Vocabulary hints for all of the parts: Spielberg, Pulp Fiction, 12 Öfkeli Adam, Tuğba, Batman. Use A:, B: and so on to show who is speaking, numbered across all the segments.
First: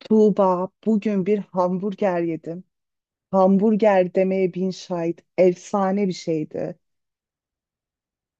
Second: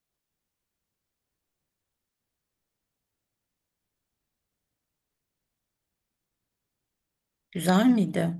A: Tuğba, bugün bir hamburger yedim. Hamburger demeye bin şahit. Efsane bir şeydi.
B: Güzel miydi?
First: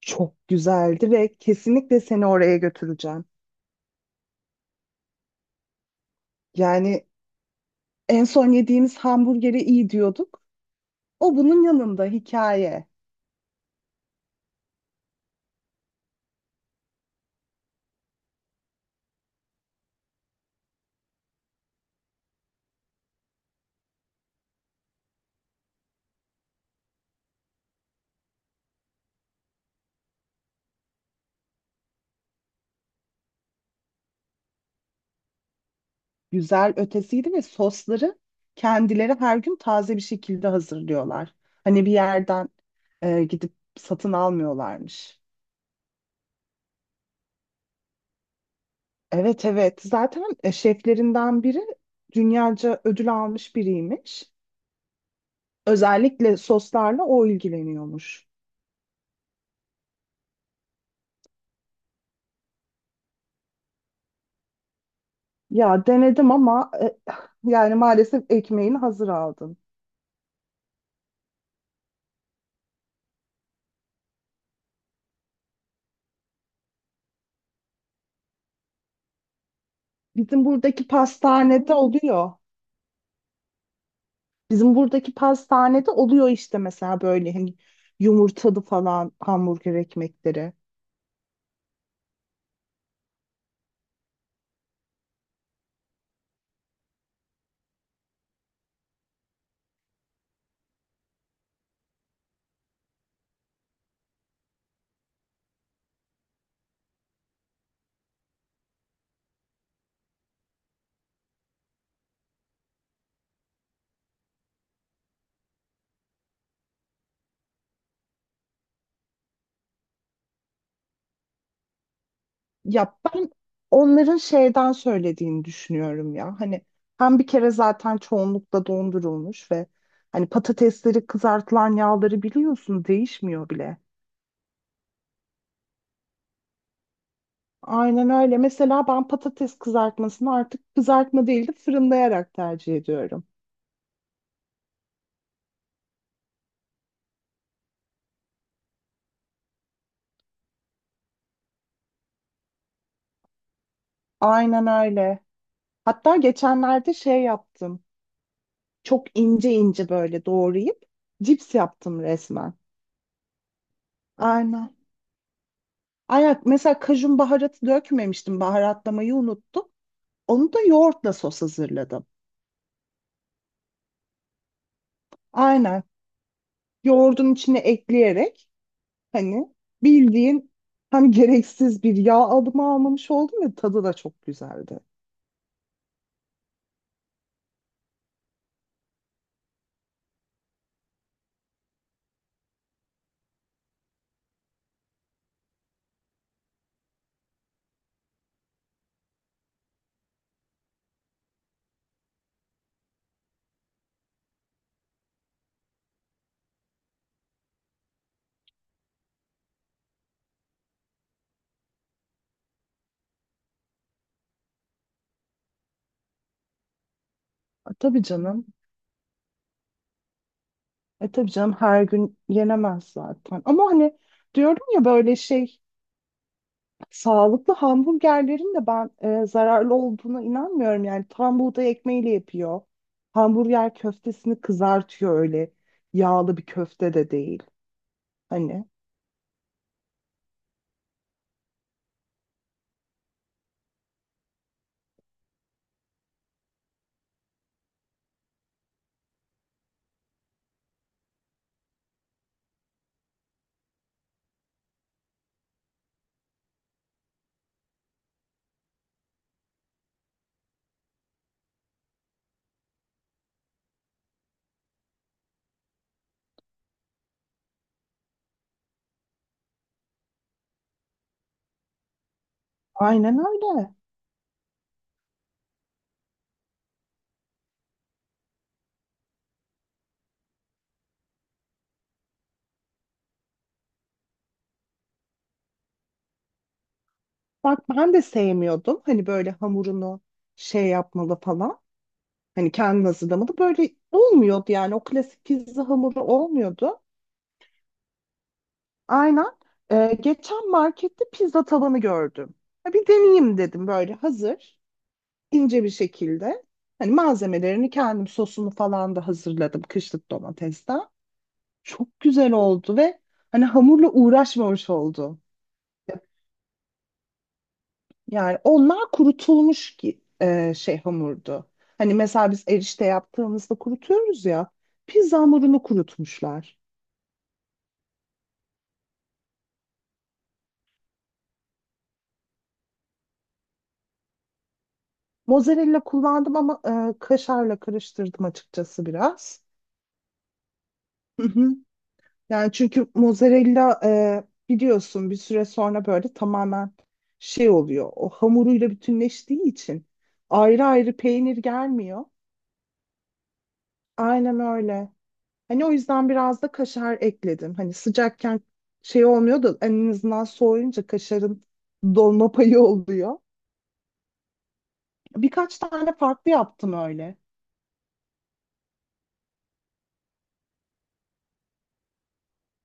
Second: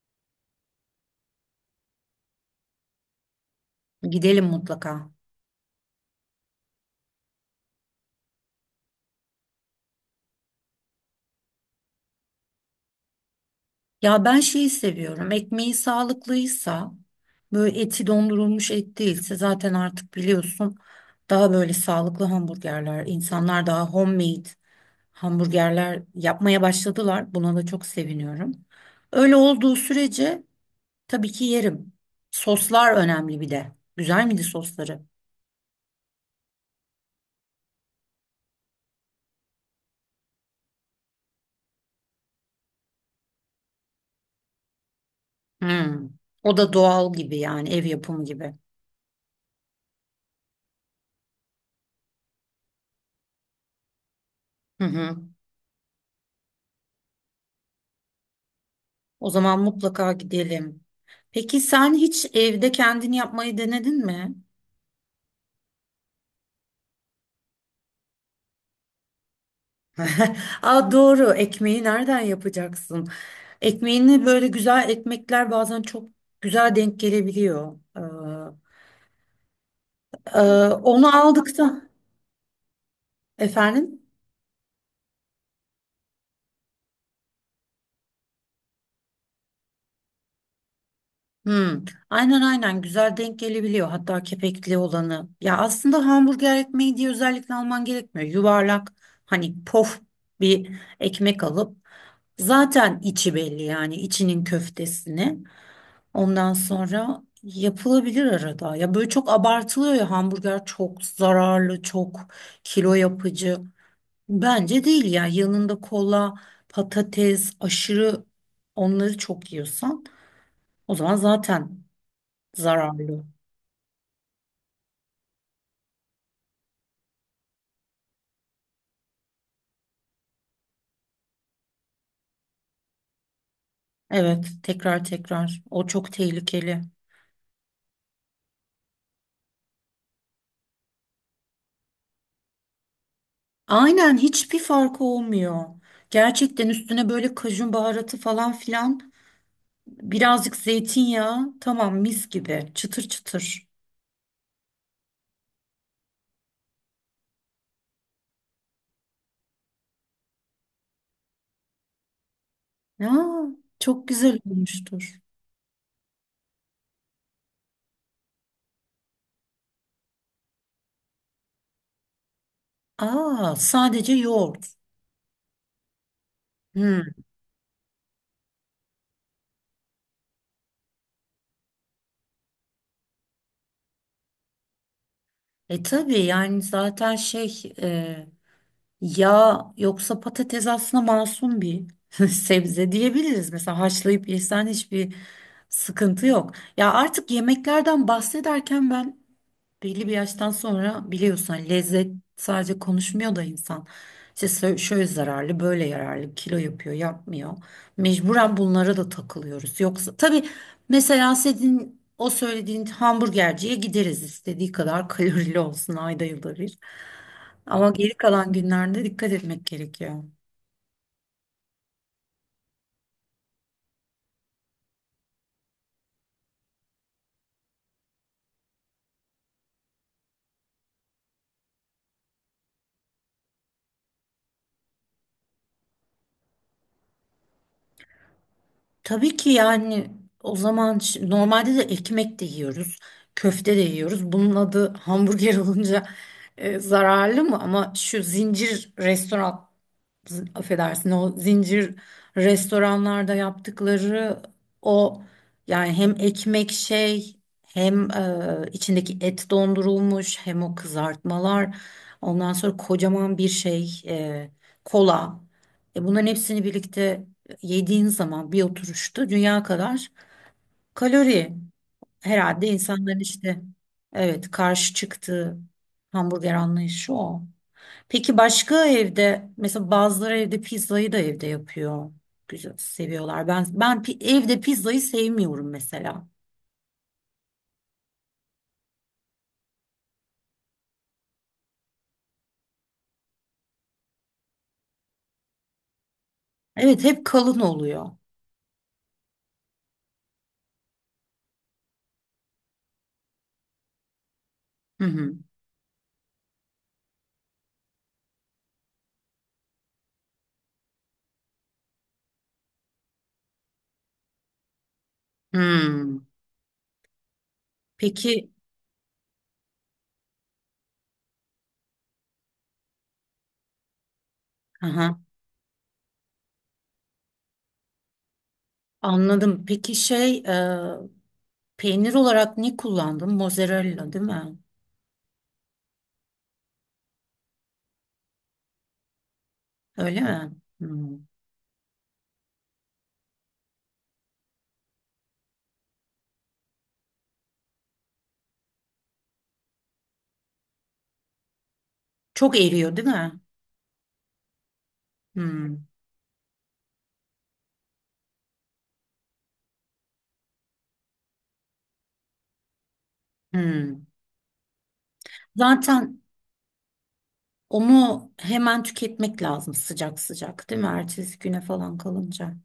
A: Çok güzeldi ve kesinlikle seni oraya götüreceğim.
B: Gidelim mutlaka.
A: Yani en son yediğimiz hamburgeri iyi diyorduk. O bunun yanında hikaye.
B: Ya ben şeyi seviyorum. Ekmeği sağlıklıysa, böyle eti dondurulmuş et değilse zaten artık biliyorsun daha böyle sağlıklı hamburgerler, insanlar daha homemade hamburgerler yapmaya başladılar. Buna da çok seviniyorum. Öyle olduğu sürece tabii ki yerim. Soslar önemli bir de. Güzel miydi sosları?
A: Güzel ötesiydi ve sosları kendileri her gün taze bir şekilde hazırlıyorlar. Hani bir yerden gidip satın almıyorlarmış.
B: Hmm. O da doğal gibi yani ev yapımı gibi.
A: Evet evet zaten şeflerinden biri dünyaca ödül almış biriymiş.
B: Hı hı.
A: Özellikle soslarla o ilgileniyormuş.
B: O zaman mutlaka gidelim. Peki sen hiç evde kendini yapmayı denedin mi?
A: Ya denedim ama yani maalesef ekmeğini hazır aldım.
B: Aa, doğru, ekmeği nereden yapacaksın? Ekmeğini böyle güzel ekmekler bazen çok güzel denk gelebiliyor. E,
A: Bizim buradaki
B: onu
A: pastanede
B: aldıktan
A: oluyor.
B: efendim.
A: Bizim buradaki pastanede oluyor işte mesela böyle hani yumurtalı falan hamburger ekmekleri.
B: Hmm, aynen aynen güzel denk gelebiliyor hatta kepekli olanı. Ya aslında hamburger ekmeği diye özellikle alman gerekmiyor. Yuvarlak hani pof bir ekmek alıp. Zaten içi belli yani içinin köftesini. Ondan sonra yapılabilir arada. Ya böyle çok abartılıyor ya, hamburger çok zararlı, çok kilo yapıcı. Bence değil ya. Yanında kola, patates, aşırı onları çok yiyorsan o zaman zaten
A: Ya
B: zararlı.
A: ben onların şeyden söylediğini düşünüyorum ya. Hani hem bir kere zaten çoğunlukla dondurulmuş ve hani patatesleri kızartılan yağları biliyorsun değişmiyor bile.
B: Evet, tekrar tekrar. O çok tehlikeli.
A: Aynen öyle. Mesela ben patates kızartmasını artık kızartma değil de fırınlayarak tercih ediyorum.
B: Aynen, hiçbir farkı olmuyor. Gerçekten üstüne böyle kajun baharatı falan filan. Birazcık zeytinyağı. Tamam, mis gibi. Çıtır çıtır.
A: Aynen öyle. Hatta geçenlerde şey yaptım. Çok ince ince böyle doğrayıp cips yaptım resmen.
B: Ya çok güzel
A: Aynen.
B: olmuştur.
A: Ayak mesela kajun baharatı dökmemiştim. Baharatlamayı unuttum. Onu da yoğurtla sos hazırladım.
B: Aa, sadece yoğurt.
A: Aynen.
B: Hmm.
A: Yoğurdun içine ekleyerek hani bildiğin hem gereksiz bir yağ alımı almamış oldum ve tadı da çok güzeldi.
B: E tabii, yani zaten şey yağ yoksa patates aslında masum bir sebze diyebiliriz. Mesela haşlayıp yesen hiçbir sıkıntı yok. Ya artık yemeklerden bahsederken ben, belli bir yaştan sonra biliyorsun, hani lezzet sadece konuşmuyor da insan. İşte şöyle zararlı, böyle yararlı, kilo yapıyor, yapmıyor. Mecburen bunlara da takılıyoruz. Yoksa tabii mesela senin o söylediğin hamburgerciye gideriz, istediği kadar kalorili olsun, ayda yılda bir.
A: E,
B: Ama
A: tabii
B: geri
A: canım.
B: kalan günlerde dikkat etmek gerekiyor.
A: E tabii canım her gün yenemez zaten. Ama hani diyorum ya böyle şey sağlıklı hamburgerlerin de ben zararlı olduğuna inanmıyorum. Yani tam buğday ekmeğiyle yapıyor. Hamburger köftesini kızartıyor öyle. Yağlı bir köfte de değil. Hani
B: Tabii ki yani, o zaman normalde de ekmek de yiyoruz, köfte de yiyoruz. Bunun adı hamburger olunca zararlı mı? Ama şu zincir restoran, affedersin, o zincir restoranlarda yaptıkları o, yani hem ekmek şey, hem içindeki et dondurulmuş, hem o kızartmalar, ondan sonra kocaman bir şey kola, bunların hepsini birlikte yediğin zaman bir oturuşta dünya kadar kalori, herhalde insanların
A: aynen
B: işte,
A: öyle.
B: evet, karşı çıktığı hamburger anlayışı o. Peki başka, evde mesela bazıları evde pizzayı da evde yapıyor. Güzel seviyorlar. Ben evde pizzayı sevmiyorum mesela.
A: Bak ben de sevmiyordum. Hani böyle hamurunu şey yapmalı falan. Hani kendin hazırlamalı. Böyle olmuyordu yani. O klasik pizza hamuru olmuyordu.
B: Evet, hep kalın oluyor.
A: Aynen. Geçen markette pizza tabanı gördüm. Ha, bir deneyeyim dedim böyle hazır
B: Hı hı.
A: ince bir şekilde. Hani malzemelerini kendim sosunu falan da hazırladım kışlık domatesten. Çok güzel oldu ve hani hamurla uğraşmamış oldu.
B: Hmm.
A: Yani
B: Peki.
A: onlar kurutulmuş ki şey hamurdu. Hani mesela biz erişte yaptığımızda kurutuyoruz ya.
B: Aha,
A: Pizza hamurunu kurutmuşlar.
B: anladım. Peki şey, peynir olarak ne kullandın? Mozzarella değil mi?
A: Mozzarella kullandım ama kaşarla karıştırdım açıkçası biraz.
B: Öyle mi? Hmm.
A: Yani çünkü mozzarella biliyorsun bir süre sonra böyle tamamen şey oluyor. O hamuruyla bütünleştiği için ayrı ayrı peynir gelmiyor.
B: Çok eriyor değil mi?
A: Aynen öyle. Hani o
B: Hmm.
A: yüzden biraz da kaşar ekledim. Hani sıcakken şey olmuyor da en azından soğuyunca kaşarın dolma payı oluyor.
B: Hmm.
A: Birkaç tane
B: Zaten
A: farklı yaptım öyle.
B: onu hemen tüketmek lazım, sıcak sıcak, değil mi? Ertesi güne falan kalınca.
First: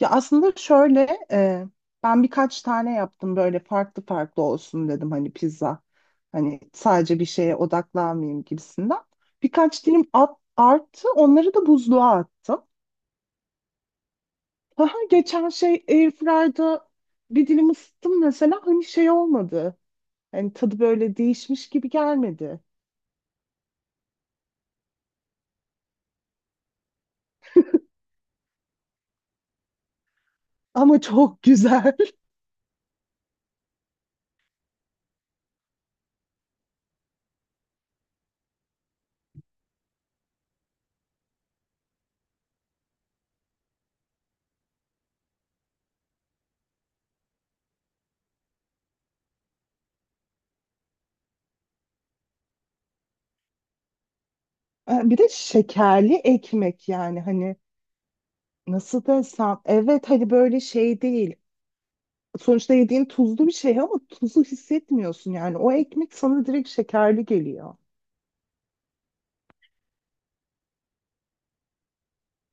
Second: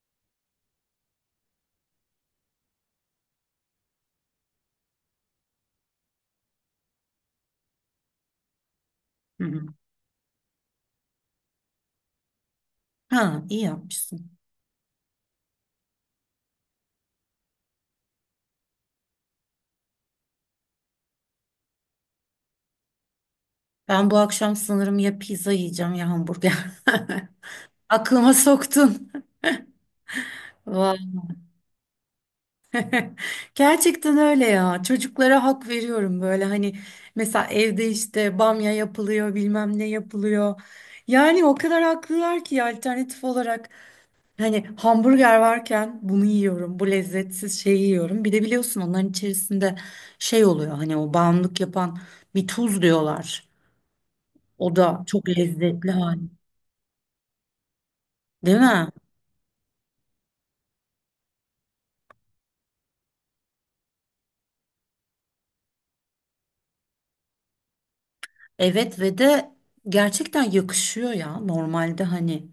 A: Ya aslında şöyle ben birkaç tane yaptım böyle farklı farklı olsun dedim hani pizza. Hani sadece bir şeye odaklanmayayım gibisinden.
B: Hı hı.
A: Birkaç dilim at, arttı onları da buzluğa attım.
B: Ha, iyi yapmışsın.
A: Aha, geçen şey Airfryer'da bir dilim ısıttım mesela hani şey olmadı. Hani tadı böyle değişmiş gibi gelmedi.
B: Ben bu akşam sanırım ya pizza yiyeceğim ya hamburger. Aklıma soktun.
A: Ama
B: Vay.
A: çok güzel.
B: Gerçekten öyle ya. Çocuklara hak veriyorum böyle, hani mesela evde işte bamya yapılıyor, bilmem ne yapılıyor. Yani o kadar haklılar ki, alternatif olarak hani hamburger varken bunu yiyorum, bu lezzetsiz şeyi yiyorum. Bir de biliyorsun onların içerisinde şey oluyor, hani o bağımlılık yapan bir tuz diyorlar. O da
A: Ha, bir
B: çok
A: de
B: lezzetli
A: şekerli
B: hali.
A: ekmek yani hani
B: Değil mi?
A: nasıl desem evet hani böyle şey değil. Sonuçta yediğin tuzlu bir şey ama tuzu hissetmiyorsun yani. O ekmek sana direkt şekerli geliyor.
B: Evet, ve de gerçekten yakışıyor ya. Normalde hani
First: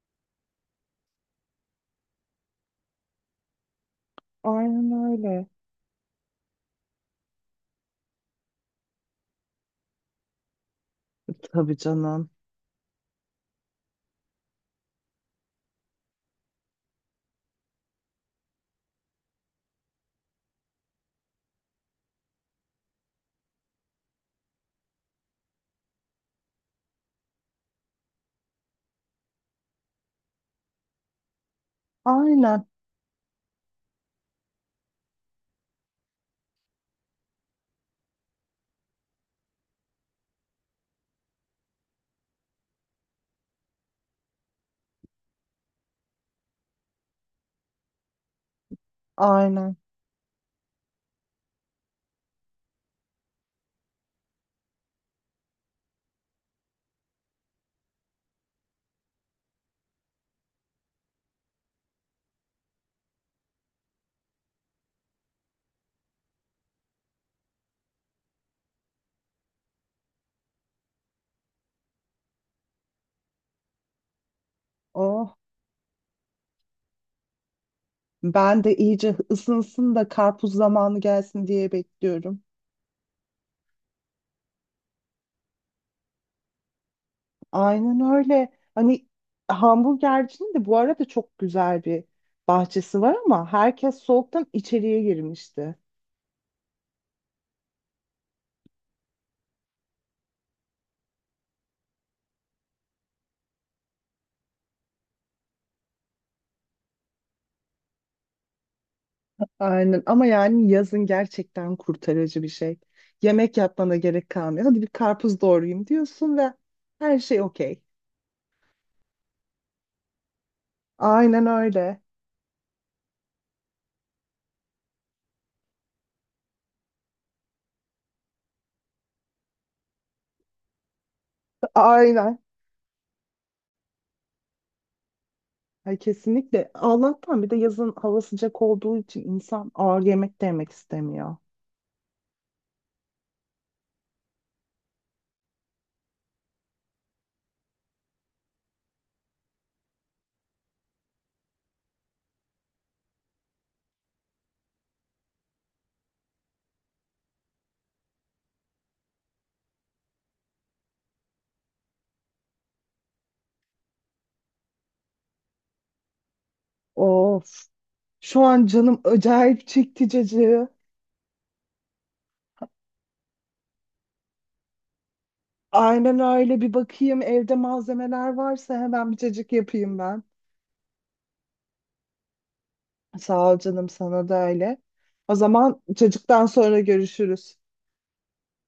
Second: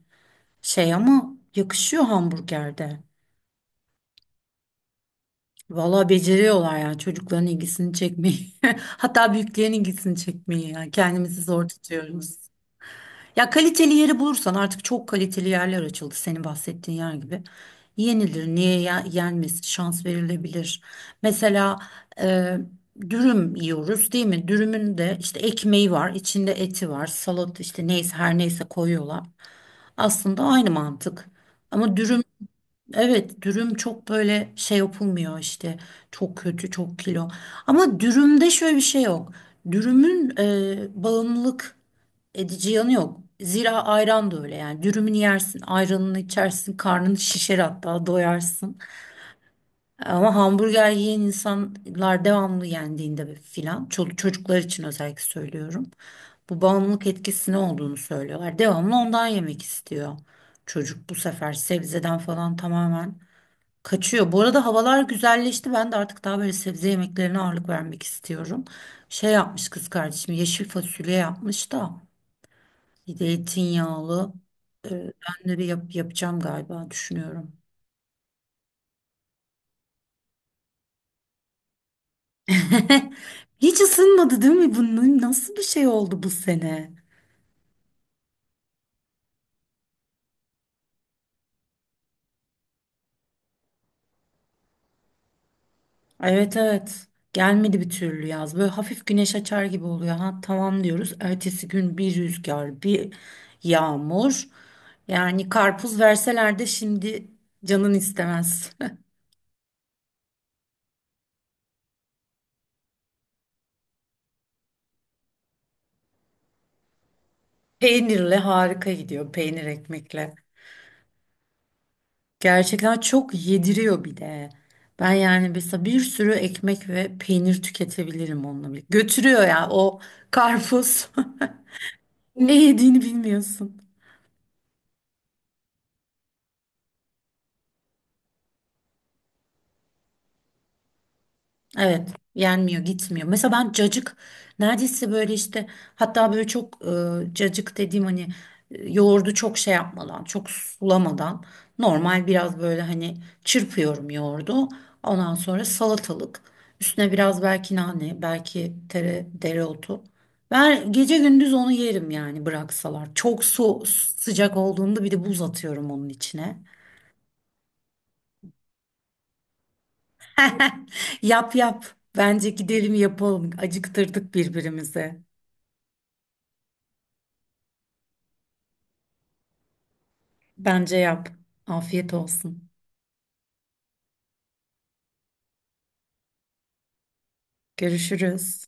B: şey ama yakışıyor hamburgerde.
A: Aynen öyle.
B: Valla beceriyorlar yani çocukların ilgisini çekmeyi. Hatta büyüklerin ilgisini çekmeyi. Yani kendimizi zor
A: Tabii canım.
B: tutuyoruz. Ya kaliteli yeri bulursan, artık çok kaliteli yerler açıldı, senin bahsettiğin yer gibi. Yenilir, niye yenmez, şans verilebilir. Mesela e, dürüm yiyoruz değil mi? Dürümün de işte ekmeği var, içinde eti var, salat işte neyse, her neyse, koyuyorlar. Aslında aynı mantık. Ama dürüm.
A: Aynen,
B: Evet, dürüm çok böyle şey yapılmıyor işte, çok kötü, çok kilo, ama dürümde şöyle bir şey yok. Dürümün bağımlılık edici yanı yok, zira ayran da öyle yani. Dürümünü yersin, ayranını içersin, karnını şişer, hatta doyarsın.
A: aynen.
B: Ama hamburger yiyen insanlar devamlı yendiğinde filan, çocuklar için özellikle söylüyorum, bu bağımlılık etkisi ne olduğunu söylüyorlar. Devamlı ondan yemek istiyor çocuk, bu sefer sebzeden falan tamamen kaçıyor. Bu arada havalar güzelleşti. Ben de artık daha böyle sebze yemeklerine ağırlık vermek istiyorum. Şey yapmış kız kardeşim, yeşil fasulye yapmış da, bir de zeytinyağlı.
A: Oh,
B: Ben de bir yapacağım galiba, düşünüyorum.
A: ben de iyice ısınsın da karpuz zamanı gelsin diye bekliyorum.
B: Hiç ısınmadı değil mi? Bunun nasıl bir şey oldu bu sene?
A: Aynen öyle. Hani hamburgercinin de bu arada çok güzel bir bahçesi var ama herkes soğuktan içeriye girmişti.
B: Evet, evet. Gelmedi bir türlü yaz. Böyle hafif güneş açar gibi oluyor. Ha tamam diyoruz. Ertesi gün bir rüzgar, bir yağmur. Yani karpuz verseler de şimdi canın istemez.
A: Aynen ama yani yazın gerçekten kurtarıcı bir şey. Yemek yapmana gerek kalmıyor. Hadi bir karpuz doğrayayım diyorsun ve her şey okey.
B: Peynirle harika gidiyor. Peynir ekmekle.
A: Aynen öyle.
B: Gerçekten çok yediriyor bir de. Ben yani mesela bir sürü ekmek ve peynir tüketebilirim onunla birlikte. Götürüyor ya o karpuz.
A: Aynen.
B: Ne yediğini bilmiyorsun.
A: Ay, kesinlikle. Allah'tan bir de yazın hava sıcak olduğu için insan ağır yemek de yemek istemiyor.
B: Evet, yenmiyor, gitmiyor. Mesela ben cacık neredeyse böyle işte, hatta böyle çok cacık dediğim hani, yoğurdu çok şey yapmadan, çok sulamadan, normal biraz böyle hani çırpıyorum yoğurdu. Ondan sonra salatalık, üstüne biraz belki nane, belki tere, dereotu. Ben gece gündüz onu yerim yani, bıraksalar. Çok su, sıcak olduğunda bir de buz atıyorum onun içine.
A: Of. Şu an canım acayip çekti cacığı.
B: Yap yap. Bence gidelim yapalım. Acıktırdık birbirimizi.
A: Aynen öyle. Bir bakayım evde malzemeler varsa hemen bir cacık yapayım ben.
B: Bence yap. Afiyet olsun.
A: Sağ ol canım sana da öyle. O zaman cacıktan sonra görüşürüz.
B: Görüşürüz.